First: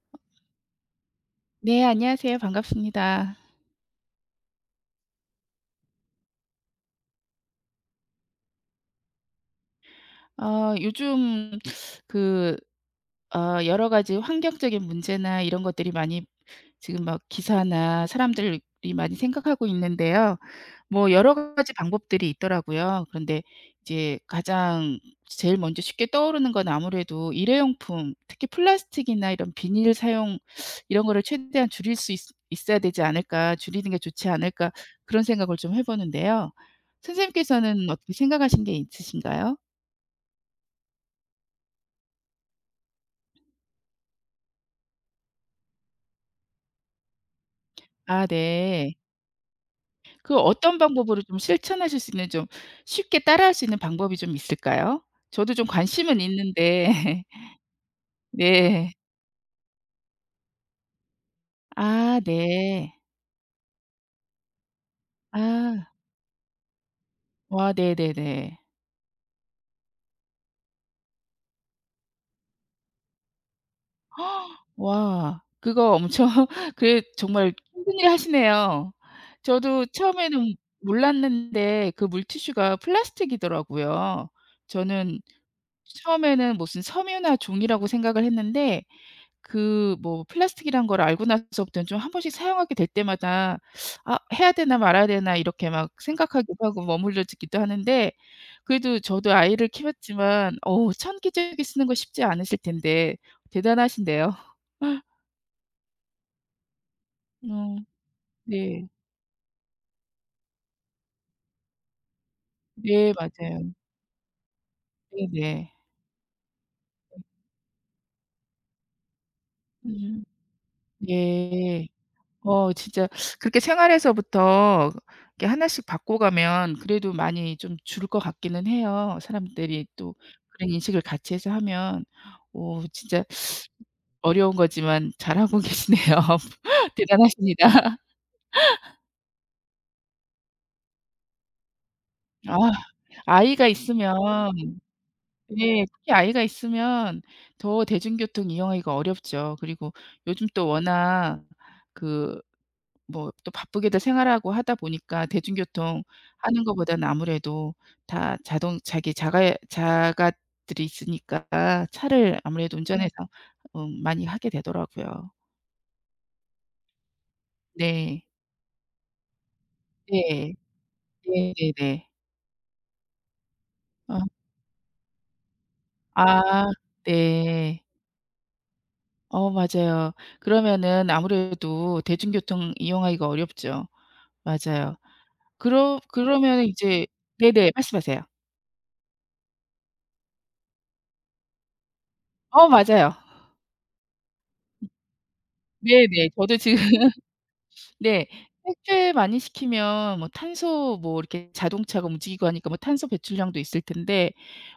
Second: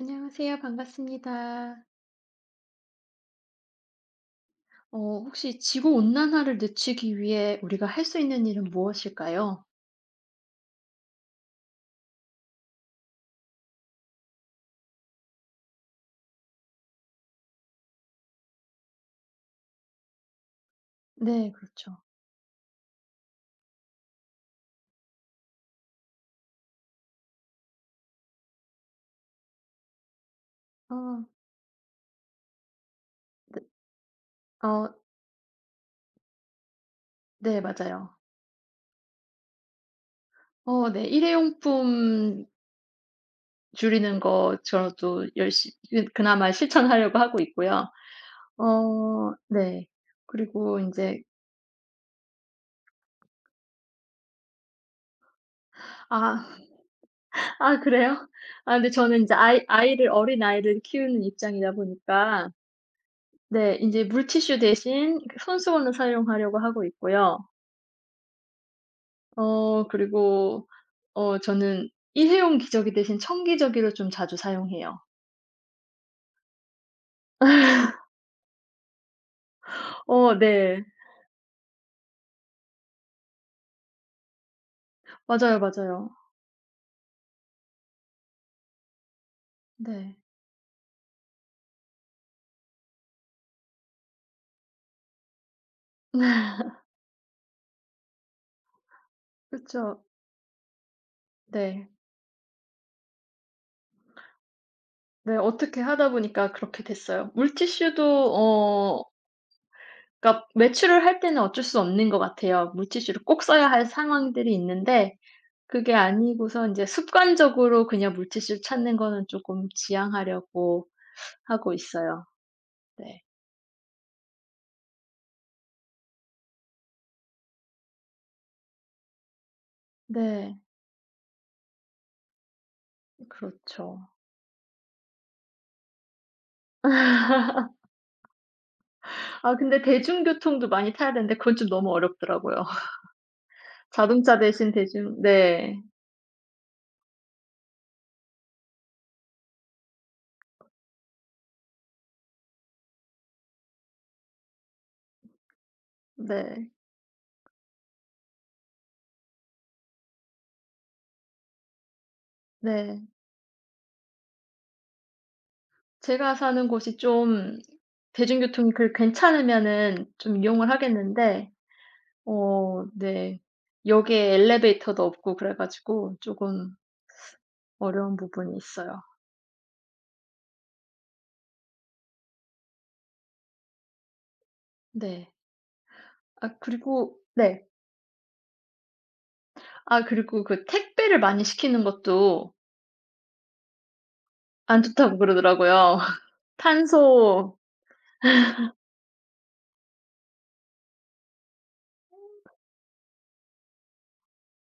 안녕하세요. 네 반갑습니다. 안녕하세요. 반갑습니다. 어 혹시 지구 온난화를 늦추기 위해 우리가 할 수 있는 일은 무엇일까요? 어 요즘 그 어 여러 가지 환경적인 문제나 이런 것들이 많이 지금 막 기사나 사람들이 많이 생각하고 있는데요. 뭐 여러 네, 가지 그렇죠. 방법들이 있더라고요. 그런데 이제 가장 제일 먼저 쉽게 떠오르는 건 아무래도 일회용품, 특히 플라스틱이나 이런 비닐 사용 어 이런 거를 최대한 줄일 수 있 있어야 되지 않을까, 네. '줄이는 게 좋지 않을까.' 어 그런 생각을 좀 해 보는데요. 네 선생님께서는 맞아요. 어떻게 생각하신 게 있으신가요? 어 네. 일회용품 줄이는 거 저도 열심 그 그나마 실천하려고 하고 있고요. 아 네. 어 네. 그 어떤 그리고 이 방법으로 제 좀 실천하실 수 있는 좀 쉽게 따라할 수 있는 방법이 좀 있을까요? 저도 좀 관심은 아 있는데 아 그래요? 아 근데 네. 저는 이제 아이 아이를 어린아이를 키우는 입장이다 아 보니까 네. 네 이제 물티슈 대신 그 아. 손수건을 사용하려고 하고 있고요. 와 네네네. 어 그리고 저는 일회용 기저귀 대신 청기저귀를 좀 자주 사용해요. 와. 그거 엄청 그게 정말 힘든 일 하시네요. 저도 어 처음에는 네. 몰랐는데 그 물티슈가 플라스틱이더라고요. 저는 맞아요, 맞아요. 처음에는 무슨 섬유나 종이라고 생각을 했는데 그 네. 뭐 플라스틱이란 걸 알고 나서부터는 좀 한 번씩 사용하게 될 때마다 '아 해야 되나 말아야 되나.' 이렇게 막 생각하기도 하고 머물러지기도 하는데 그래도 저도 아이를 그쵸. 키웠지만 어우 천기저귀 쓰는 네. 거 쉽지 않으실 텐데 대단하신데요. 네 어떻게 하다 보니까 그렇게 됐어요. 어 물티슈도 네. 어 그러니까 외출을 할 때는 어쩔 수 없는 것 같아요. 네 물티슈를 꼭 맞아요. 써야 할 상황들이 있는데 네네. 그게 아니고서 이제 습관적으로 그냥 물티슈를 찾는 거는 조금 음. 지양하려고 하고 예. 있어요. 어 진짜 네. 그렇게 생활에서부터 이렇게 하나씩 바꿔가면 그래도 많이 좀 줄 것 같기는 해요. 사람들이 또 네. 그런 인식을 같이 해서 하면. 오 진짜 그렇죠. 어려운 거지만 잘하고 계시네요. 대단하십니다. 아 근데 대중교통도 많이 타야 되는데 그건 좀 너무 아 어렵더라고요. 아이가 있으면 자동차 대신 대중 네. 네 특히 아이가 있으면 더 대중교통 이용하기가 어렵죠. 그리고 요즘 또 워낙 그 뭐 또 바쁘게들 생활하고 하다 보니까 대중교통 하는 네. 것보다는 아무래도 다 자동 자기 자가 자가들이 있으니까 차를 아무래도 네. 운전해서 어 많이 하게 되더라고요. 제가 사는 곳이 좀 네. 대중교통이 그 괜찮으면은 좀 네. 이용을 하겠는데 네네네. 어 네. 역에 어 엘리베이터도 없고 그래 가지고 아 쪼금 네. 어려운 부분이 있어요. 어 맞아요. 그러면은 아무래도 대중교통 이용하기가 어렵죠. 맞아요. 네. 그러 아 그러면은 이제 그리고 네. 네네. 말씀하세요. 아 그리고 그 택배를 많이 시키는 것도 어 맞아요. 안 좋다고 그러더라고요. 네네. 저도 지금 탄소 네. 탈출 많이 시키면 뭐 탄소 뭐 이렇게 자동차가 움직이고 하니까 뭐 탄소 배출량도 있을 텐데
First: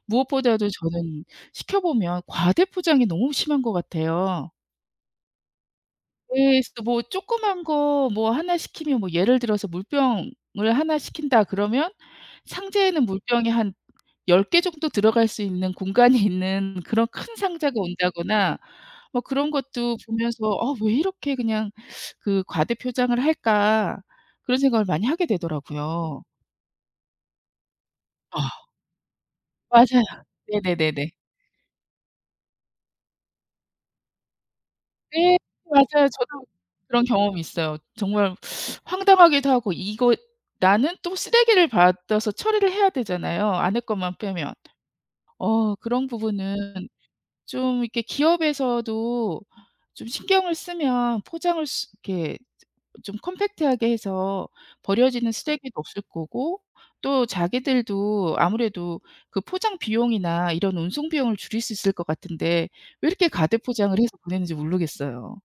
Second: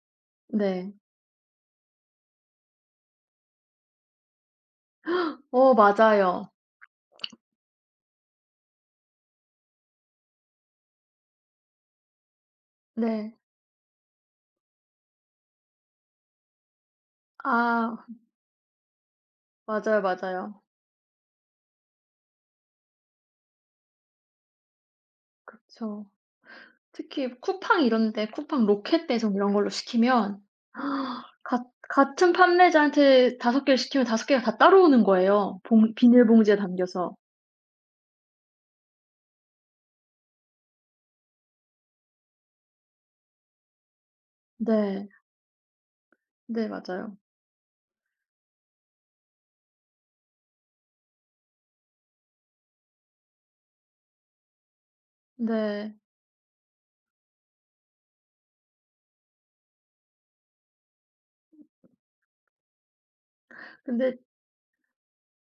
무엇보다도 네. 저는 시켜 보면 과대 포장이 너무 심한 것 같아요. 어 예. 맞아요. 그래서 뭐 조그만 거뭐나 시키면 뭐 예를 들어서 물병을 하나 시킨다 그러면 상자에는 네. 물병이 한 10개 정도 들어갈 수 있는 공간이 있는 그런 큰 상자가 아. 온다거나 뭐 그런 것도 맞아요, 보면서 맞아요. '아 왜 이렇게 그냥 그 과대 표장을 할까?' 그런 생각을 많이 하게 그쵸. 되더라고요. 특히 쿠팡 이런 데 쿠팡 아. 로켓 배송 이런 걸로 맞아요. 시키면 네네네네. 같 같은 판매자한테 다섯 개를 시키면 다섯 개가 다 따로 오는 네. 거예요, 봉 맞아요. 저도 비닐봉지에 그런 담겨서. 경험이 있어요. 정말 황당하기도 하고 이거 나는 또 쓰레기를 받아서 처리를 해야 되잖아요, 아내 것만 빼면. 네. 어 그런 부분은 네 맞아요. 좀 이렇게 기업에서도 좀 신경을 쓰면 포장을 수 이렇게 좀 컴팩트하게 해서 버려지는 쓰레기도 네. 없을 거고 또 자기들도 아무래도 그 포장 비용이나 이런 운송 비용을 줄일 수 있을 것 같은데 왜 이렇게 가대 포장을 해서 근데 보내는지 모르겠어요.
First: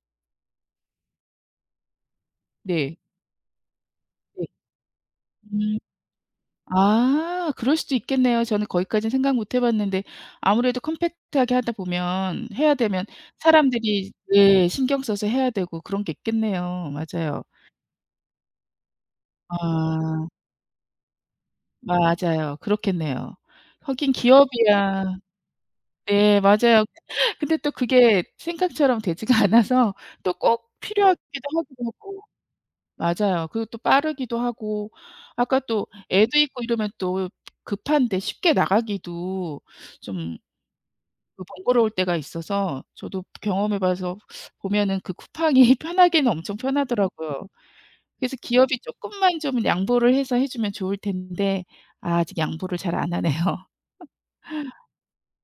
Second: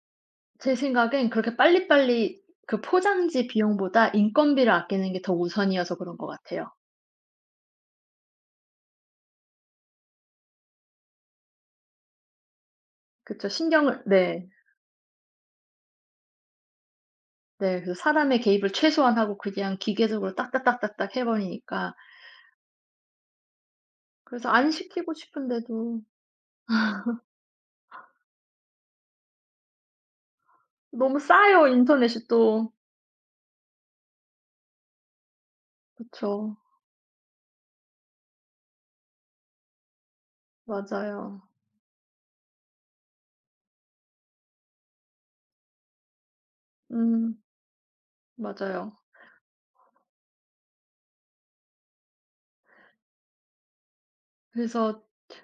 제 생각엔 그렇게 빨리빨리 그 네. 포장지 비용보다 네. 인건비를 아끼는 게 더 음. 우선이어서 그런 것 같아요. 아 그럴 수도 있겠네요. 저는 거기까지는 생각 못 해 봤는데 아무래도 컴팩트하게 하다 보면 해야 되면 그쵸. 신경을 사람들이 네. 예 신경 써서 해야 되고 그런 게 있겠네요. 맞아요. 네. 그래서 사람의 개입을 최소한 하고 그냥 아 기계적으로 딱딱딱딱딱 해 버리니까. 맞아요. 그렇겠네요. 하긴 그래서 안 기업이야 시키고 싶은데도 네 맞아요. 근데 또 그게 생각처럼 되지가 않아서 또 꼭 너무 필요하기도 싸요, 하기도 하고 인터넷이 또. 맞아요. 그리고 또 빠르기도 하고 아까 또 애도 그쵸. 있고 이러면 또 급한데 쉽게 나가기도 좀 맞아요. 그 번거로울 때가 있어서 저도 경험해 봐서 보면은 그 쿠팡이 편하기는 엄청 음 편하더라고요. 그래서 기업이 맞아요. 쪼끔만 좀 양보를 해서 해 주면 좋을 텐데 아 아직 양보를 잘 안 하네요. 그래서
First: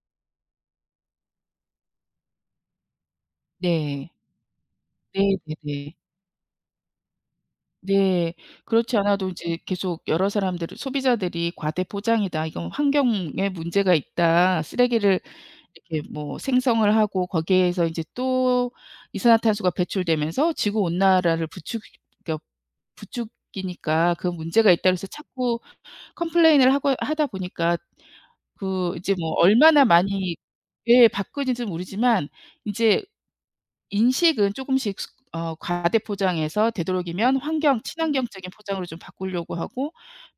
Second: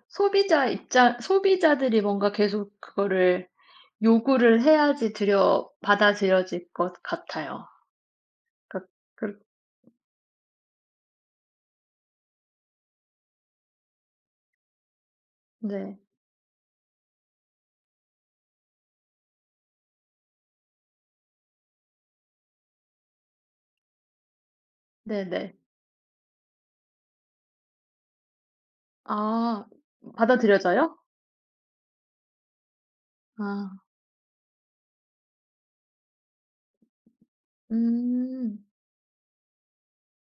소비자들이 뭔가 계속 그거를 네. 요구를 해야지 들여 네네네. 받아들여질 것 같아요. 네. 그 그렇지 그 않아도 인제 계속 여러 사람들이 소비자들이 '과대 포장이다. 이건 환경에 문제가 있다. 쓰레기를 네. 이렇게 뭐 생성을 하고 거기에서 이제 또 이산화탄소가 배출되면서 지구 온난화를 부추기 그러니까 부추기니까 그 문제가 있다 그래서 네네. 자꾸 컴플레인을 하고 하다 보니까 그 이제 뭐 아 얼마나 많이 받아들여져요? 예 바뀌는지는 모르지만 인제 아. 인식은 조금씩 스 어 과대 포장해서 되도록이면 환경 친환경적인 음. 포장으로 좀 바꾸려고 하고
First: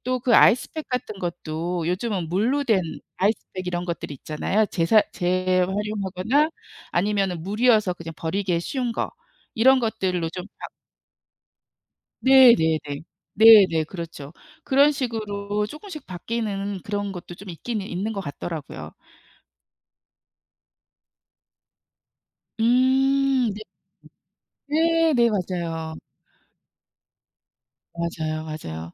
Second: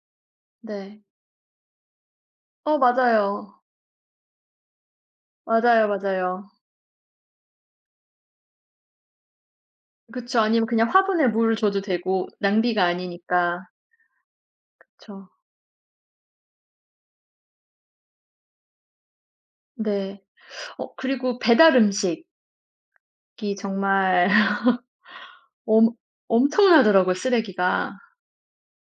또 그 아이스팩 네. 같은 것도 요즘은 물로 어 된 맞아요. 아이스팩 이런 것들이 있잖아요. 재사 맞아요, 맞아요. 재활용하거나 아니면은 물이어서 그냥 버리기 쉬운 거 이런 것들로 그쵸. 좀 바 아니면 그냥 화분에 물을 줘도 되고 네네네. 낭비가 아니니까. 네네. 그렇죠. 그런 그쵸. 식으로 조금씩 바뀌는 그런 것도 좀 있기는 있는 것 같더라고요. 네. 어 그리고 배달 음식. 음. 기 네. 정말 네네. 엄 맞아요. 엄청나더라고요 쓰레기가. 맞아요, 맞아요.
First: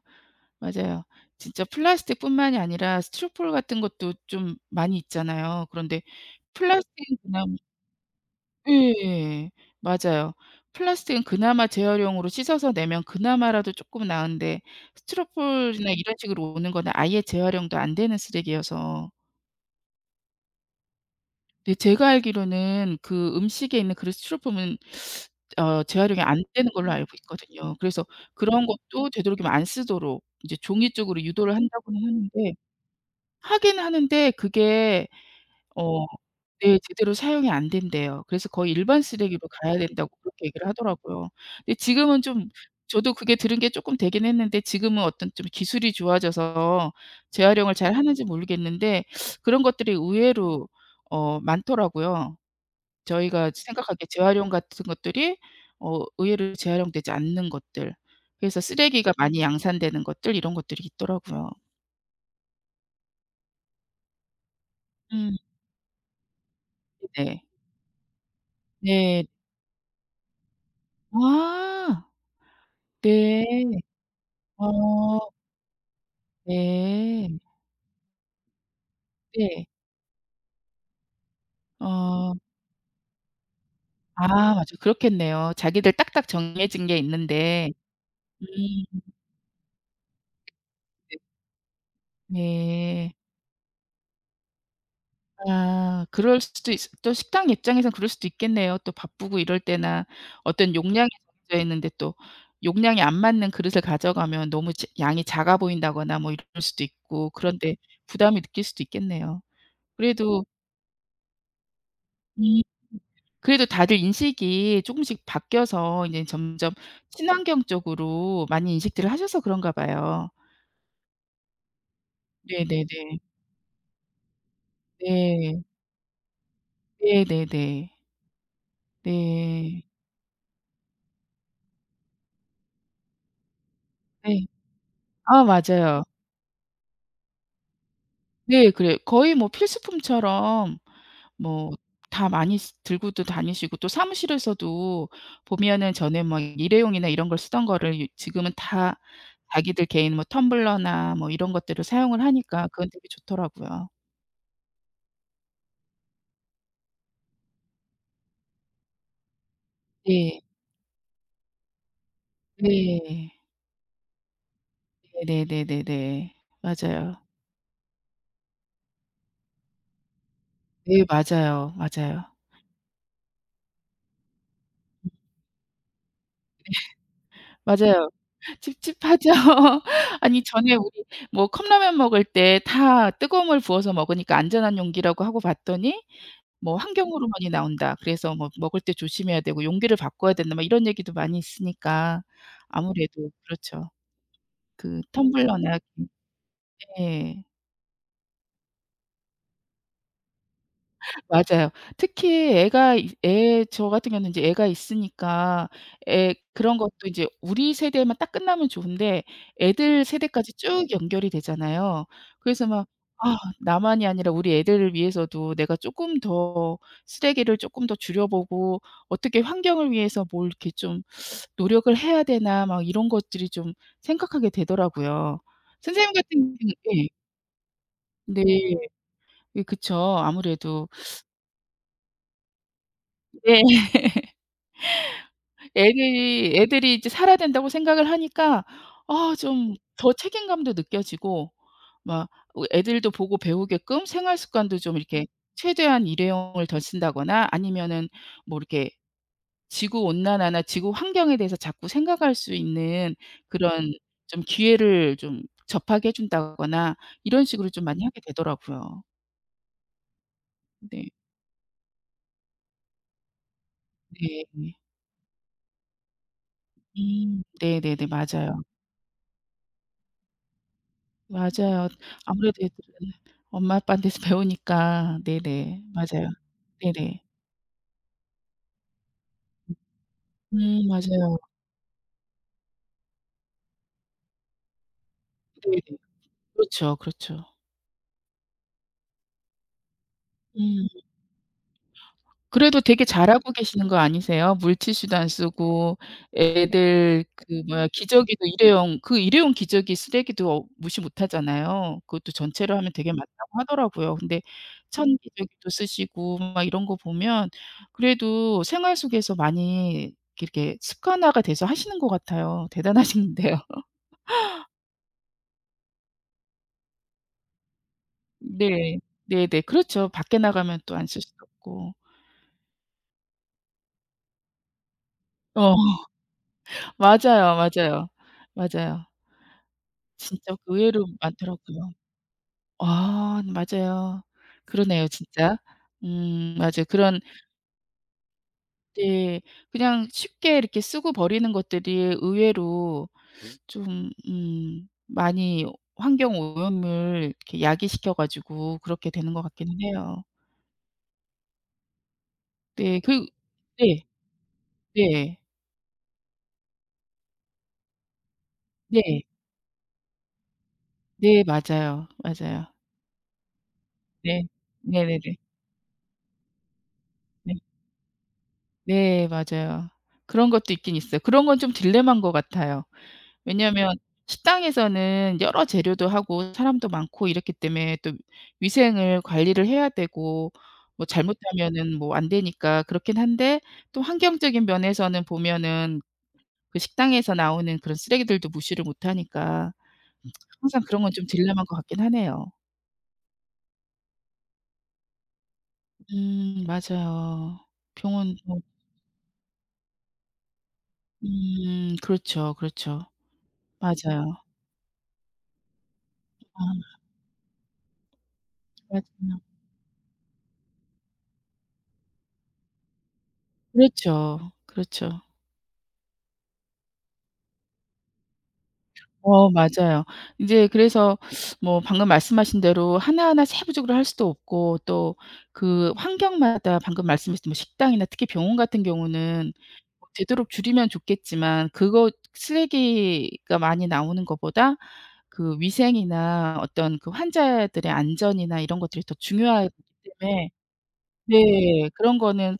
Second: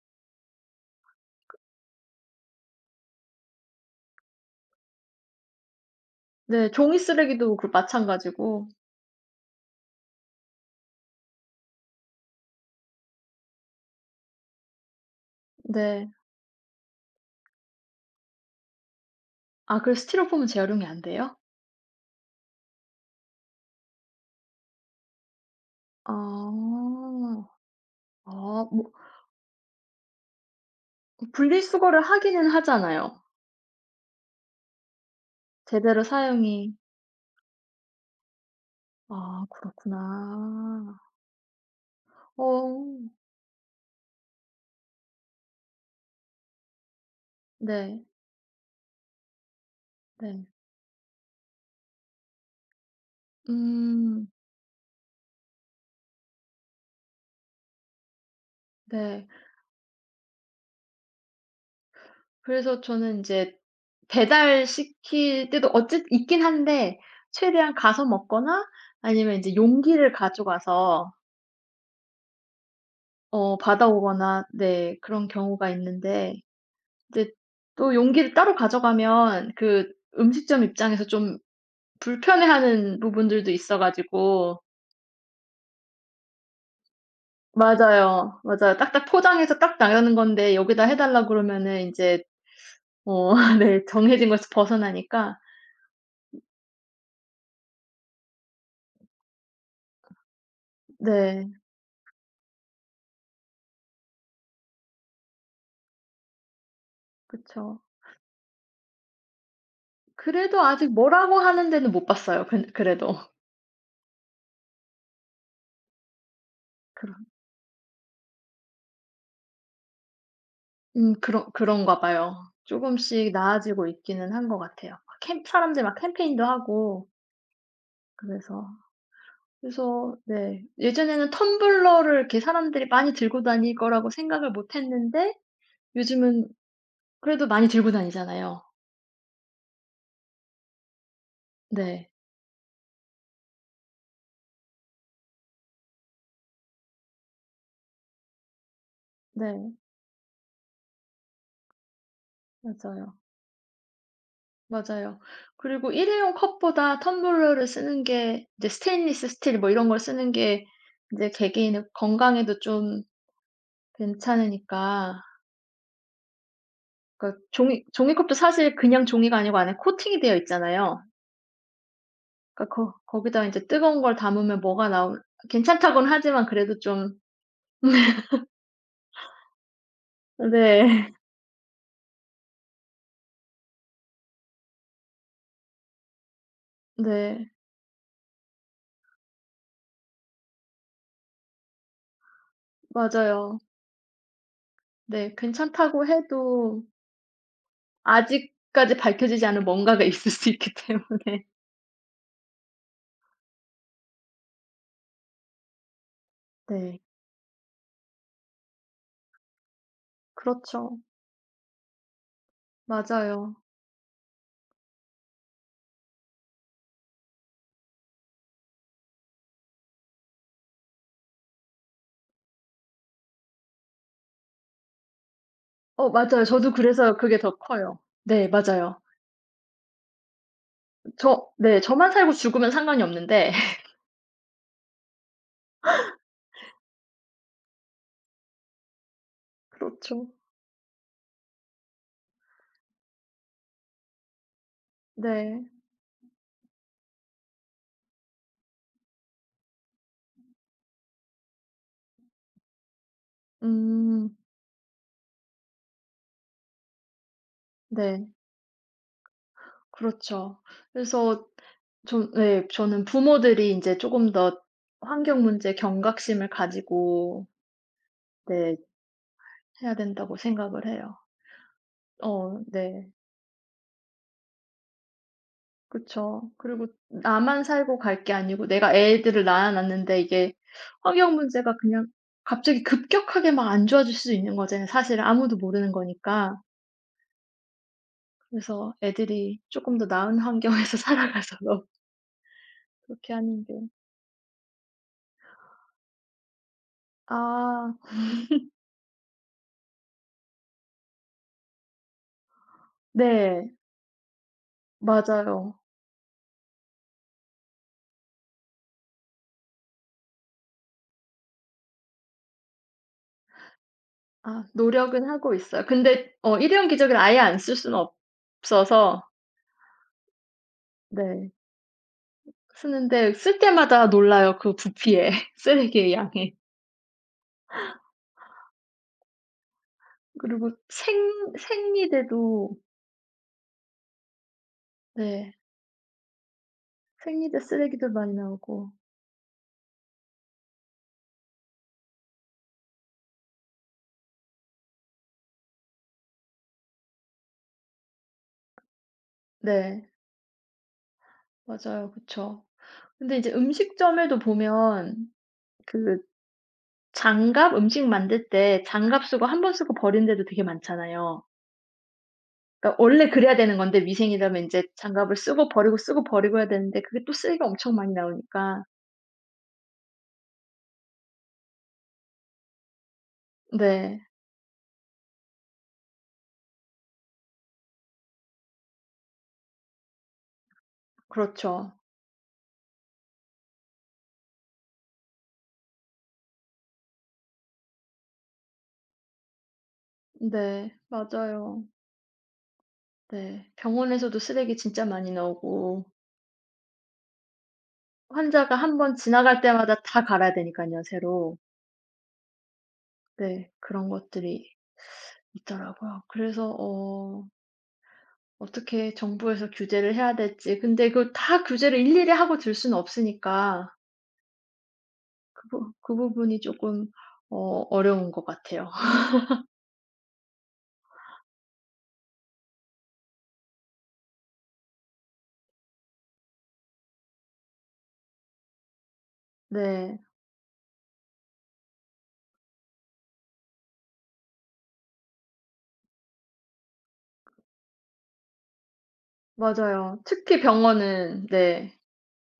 맞아요. 진짜 플라스틱뿐만이 아니라 스티로폼 같은 것도 좀 많이 있잖아요. 그런데 네. 종이 플라스틱은 그나마 쓰레기도 그 마찬가지고. 예. 맞아요. 플라스틱은 그나마 재활용으로 씻어서 내면 그나마라도 쪼끔 나은데 스티로폼이나 네. 이런 식으로 오는 거는 아예 재활용도 안 되는 쓰레기여서 아 그 스티로폼은 재활용이 안 돼요? 근데 제가 알기로는 그 음식에 있는 그 스티로폼은 어 재활용이 안 되는 아. 걸로 알고 있거든요. 그래서 아 그런 뭐 것도 되도록이면 안 쓰도록 이제 종이 쪽으로 그 유도를 한다고는 분리수거를 하기는 하는데 하잖아요. 하긴 하는데 그게 제대로 어 사용이 네 제대로 사용이 안 된대요. 그래서 거의 일반 쓰레기로 아 가야 된다고 그렇게 얘기를 그렇구나. 하더라고요. 근데 지금은 좀 어. 저도 그게 들은 게 쪼끔 되긴 했는데 지금은 어떤 좀 기술이 좋아져서 재활용을 잘 네. 하는지 모르겠는데 그런 것들이 네. 의외로 어 많더라고요. 저희가 생각하기에 음. 재활용 같은 것들이 어 의외로 재활용되지 않는 것들 그래서 쓰레기가 네. 많이 양산되는 것들 이런 것들이 있더라고요. 그래서 저는 이제 음 배달시킬 때도 어쨌 있긴 한데 네네. 최대한 가서 먹거나 네. 아니면 이제 용기를 가져가서 아. 네. 받아오거나 네 그런 어. 경우가 있는데 이제 네. 또 용기를 따로 가져가면 네. 그 음식점 입장에서 좀 어. 불편해하는 부분들도 있어 아 가지고 맞아. 그렇겠네요. 자기들 딱딱 정해진 게 있는데. 맞아요. 맞아요. 음. 딱딱 포장해서 딱 나가는 건데 여기다 해 네. 달라고 그러면은 이제 네. 어 네 정해진 거에서 벗어나니까 아 그럴 수도 있 또 식당 입장에선 그럴 수도 있겠네요. 또 바쁘고 이럴 때나 어떤 용량이 네 정해져 있는데 또 용량이 안 맞는 그릇을 가져가면 너무 지 양이 작아 보인다거나 뭐 이럴 수도 있고 그런데 그쵸. 부담이 느낄 수도 있겠네요. 그래도 그래도 아직 뭐라고 하는 데는 못 봤어요 음. 그, 그래도. 그래도 다들 인식이 조금씩 바뀌어서 이제 점점 그런 친환경 쪽으로 많이 인식들을 하셔서 그런가 봐요. 그런가 봐요. 조금 네네네. 씩 나아지고 있기는 한 것 같아요. 캠 네. 사람들 막 캠페인도 하고 네네네. 그래서 네. 그래서 네. 예전에는 텀블러를 이렇게 사람들이 많이 들고 다닐 거라고 네. 생각을 못 했는데 아 맞아요. 요즘은 그래도 많이 들고 다니잖아요. 네 그래요. 거의 뭐 필수품처럼 뭐 네. 다 많이 쓰 들고도 다니시고 또 사무실에서도 보면은 전에 막 일회용이나 이런 걸 쓰던 거를 이 지금은 다 네. 자기들 개인 뭐 텀블러나 뭐 이런 것들을 사용을 하니까 그건 되게 맞아요. 좋더라고요. 맞아요. 그리고 일회용 컵보다 텀블러를 쓰는 게 이제 스테인리스 스틸 뭐 이런 걸 쓰는 네. 게 이제 개개인의 건강에도 좀 네. 괜찮으니까 네네네네네. 맞아요. 그러니까 종이컵도 사실 그냥 종이가 아니고 안에 코팅이 되어 있잖아요. 네 맞아요. 맞아요. 그러니까 거 거기다가 제 뜨거운 걸 담으면 뭐가 나올 괜찮다고는 하지만 그래도 좀 맞아요. 찝찝하죠. 아니 전에 우리 네. 뭐 컵라면 먹을 때 다 뜨거운 물 부어서 먹으니까 안전한 용기라고 하고 봤더니 뭐 "환경 네. 호르몬이 나온다. 그래서 뭐 먹을 때 조심해야 되고 용기를 바꿔야 된다." 막 이런 얘기도 많이 있으니까 아무래도 맞아요. 그렇죠. 그 네. 텀블러나 괜찮다고 해도 예. 아직까지 밝혀지지 않은 뭔가가 있을 수 있기 때문에. 맞아요. 특히 애가 이- 애 저 같은 경우는 이제 애가 있으니까 애 그런 네. 것도 이제 우리 세대만 딱 끝나면 좋은데 애들 세대까지 쭉 그렇죠. 연결이 되잖아요. 그래서 막 '아 맞아요. 나만이 아니라 우리 애들을 위해서도 내가 조금 더 쓰레기를 조금 더 줄여 보고 어떻게 환경을 위해서 뭘 이렇게 좀 노력을 해야 되나.' 막 이런 것들이 좀 생각하게 되더라고요. 어 선생님 같은 맞아요. 저도 경우 예. 그래서 그게 더 커요. 네. 네. 맞아요. 예 그쵸. 아무래도 저 네. 저만 살고 죽으면 상관이 없는데 네. 애들이 이제 살아야 된다고 생각을 하니까 아 좀 더 그렇죠. 책임감도 느껴지고 막 어 애들도 보고 배우게끔 생활 습관도 좀 이렇게 네. 최대한 일회용을 덜 쓴다거나 아니면은 뭐 이렇게 지구 온난화나 지구 환경에 대해서 자꾸 생각할 수 있는 그런 음. 좀 기회를 좀 접하게 해 준다거나 이런 식으로 좀 많이 하게 네. 되더라고요. 그렇죠. 네. 그래서 좀 네. 저는 부모들이 이제 조금 더 네. 환경 문제 경각심을 가지고 네네네. 맞아요. 네 해야 된다고 생각을 해요. 맞아요. 아무래도 어 네. 애들은 엄마 아빠한테서 배우니까. 네네. 맞아요. 그쵸. 그리고 네네. 나만 살고 갈 게 아니고 내가 애들을 낳아 놨는데 이게 환경 맞아요. 문제가 그냥 갑자기 급격하게 막 안 좋아질 수도 있는 거잖아요 사실 아무도 모르는 네네. 거니까. 그렇죠, 그렇죠. 그래서 애들이 조금 더 나은 음. 환경에서 살아가서 너- 그래도 되게 그렇게 잘하고 하는 게 계시는 거 아니세요? 물티슈도 안 쓰고 애들 그 뭐야 아 기저귀도 일회용 그 일회용 기저귀 쓰레기도 어 무시 못 하잖아요. 그것도 전체로 하면 되게 많다고 네. 하더라고요. 근데 천 기저귀도 맞아요. 쓰시고 막 이런 거 보면 그래도 생활 속에서 많이 이렇게 습관화가 돼서 하시는 것 같아요. 대단하신데요. 아 노력은 하고 있어요. 근데 어 일회용 기저귀를 아예 안 쓸 수는 네. 없어서 네네. 그렇죠. 밖에 나가면 또 안 쓸 수도 네 없고. 쓰는데 쓸 때마다 놀라요 그 부피에 어 쓰레기의 양에. 맞아요, 맞아요. 맞아요. 진짜 그리고 그 의외로 생 많더라고요. 생리대도 아 네, 맞아요. 그러네요 네. 진짜. 맞아요. 그런 생리대 쓰레기도 많이 나오고. 네 그냥 쉽게 이렇게 쓰고 버리는 것들이 의외로 좀 많이 환경 오염을 이렇게 야기시켜 가지고 그렇게 되는 것 같기는 네. 해요. 맞아요. 그쵸. 네 그 근데 이제 네. 음식점에도 보면 네. 그 장갑 음식 만들 때 네. 장갑 쓰고 한 번 쓰고 버린 데도 되게 많잖아요. 네 맞아요. 맞아요. 그러니까 원래 그래야 되는 건데 네. 위생이라면 이제 네네네. 장갑을 쓰고 버리고 쓰고 버리고 해야 되는데 그게 또 네. 쓰레기가 엄청 많이 나오니까. 네 맞아요. 그런 것도 있긴 있어요. 그런 건 좀 딜레마인 것 같아요. 왜냐하면 네. 식당에서는 여러 재료도 하고 사람도 많고 이렇기 때문에 또 위생을 관리를 해야 되고 뭐 그렇죠. 잘못하면은 뭐 안 되니까 그렇긴 한데 또 환경적인 면에서는 보면은 그 식당에서 나오는 그런 쓰레기들도 무시를 못 하니까 항상 네. 그런 건 좀 딜레마인 것 맞아요. 같긴 하네요. 네. 병원에서도 쓰레기 진짜 많이 나오고 맞아요. 병원도 환자가 한 번 지나갈 때마다 다 갈아야 되니깐요 새로. 그렇죠, 그렇죠. 네. 그런 맞아요. 것들이 있더라고요. 그래서 아 어떻게 맞아요. 정부에서 규제를 해야 될지 근데 그 다 규제를 일일이 하고 들 수는 없으니까 그렇죠, 그렇죠. 그 부 그 부분이 쪼끔 어 어려운 것 같아요. 어 맞아요. 인제 그래서 뭐 방금 말씀하신 대로 하나하나 세부적으로 할 수도 없고 또 그 환경마다 방금 말씀하신 뭐 식당이나 특히 병원 같은 경우는 뭐 네. 되도록 줄이면 좋겠지만 그거 쓰레기가 많이 나오는 것보다 그 위생이나 어떤 그 환자들의 안전이나 이런 것들이 더 중요하기 맞아요. 때문에 특히 병원은 네 네. 그런 거는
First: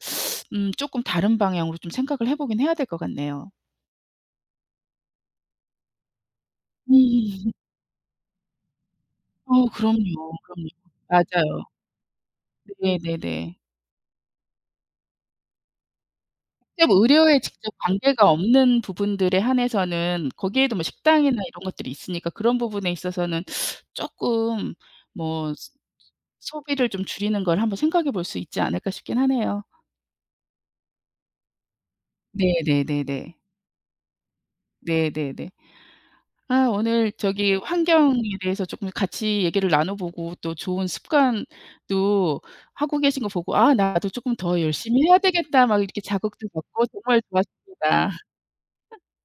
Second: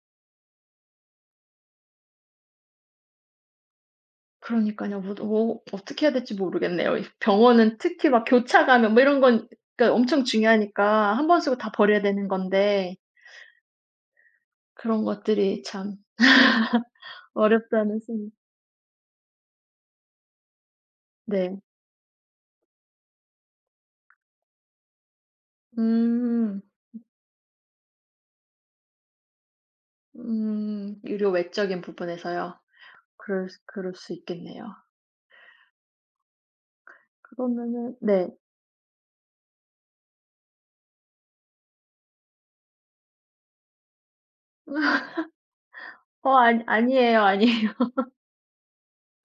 쪼끔 다른 방향으로 좀 생각을 해 보긴 해야 될 것 같네요. 그러니깐요. 뭐 어떻게 해야 될지 음. 모르겠네요. 이 병원은 특히 막 교차 감염 뭐 이런 건 어 그러니까 엄청 그럼요, 그럼요. 중요하니까 한 번 쓰고 맞아요. 다 버려야 되는 건데 네네네. 그런 것들이 참 직접 의료에 직접 어렵다는 관계가 생 없는 부분들에 한해서는 거기에도 뭐 식당이나 네. 이런 것들이 있으니까 그런 부분에 있어서는 쪼끔 뭐 소 음. 소비를 좀 줄이는 걸 한번 생각해 볼 수 있지 않을까 싶긴 하네요. 음. 유료 외적인 부분에서요. 네네네네. 그럴 수 있겠네요. 네네네. 아 오늘 저기 그러면은 환경에 네. 대해서 쪼끔 같이 얘기를 나눠 보고 또 좋은 습관도 하고 계신 거 보고 '아 나도 쪼끔 더 열심히 해야 되겠다.' 막 이렇게 어 자극도 아니 받고 정말 아니에요, 아니에요. 좋았습니다.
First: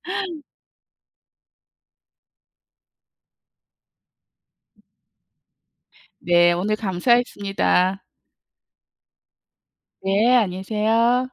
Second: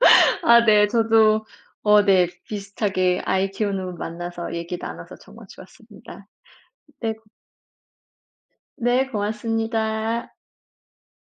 아 네. 저도 어 네. 비슷하게 아이 키우는 분 만나서 얘기 나눠서 정말 좋았습니다. 네 오늘 네. 고- 감사했습니다. 네 고맙습니다. 네. 안녕히 계세요.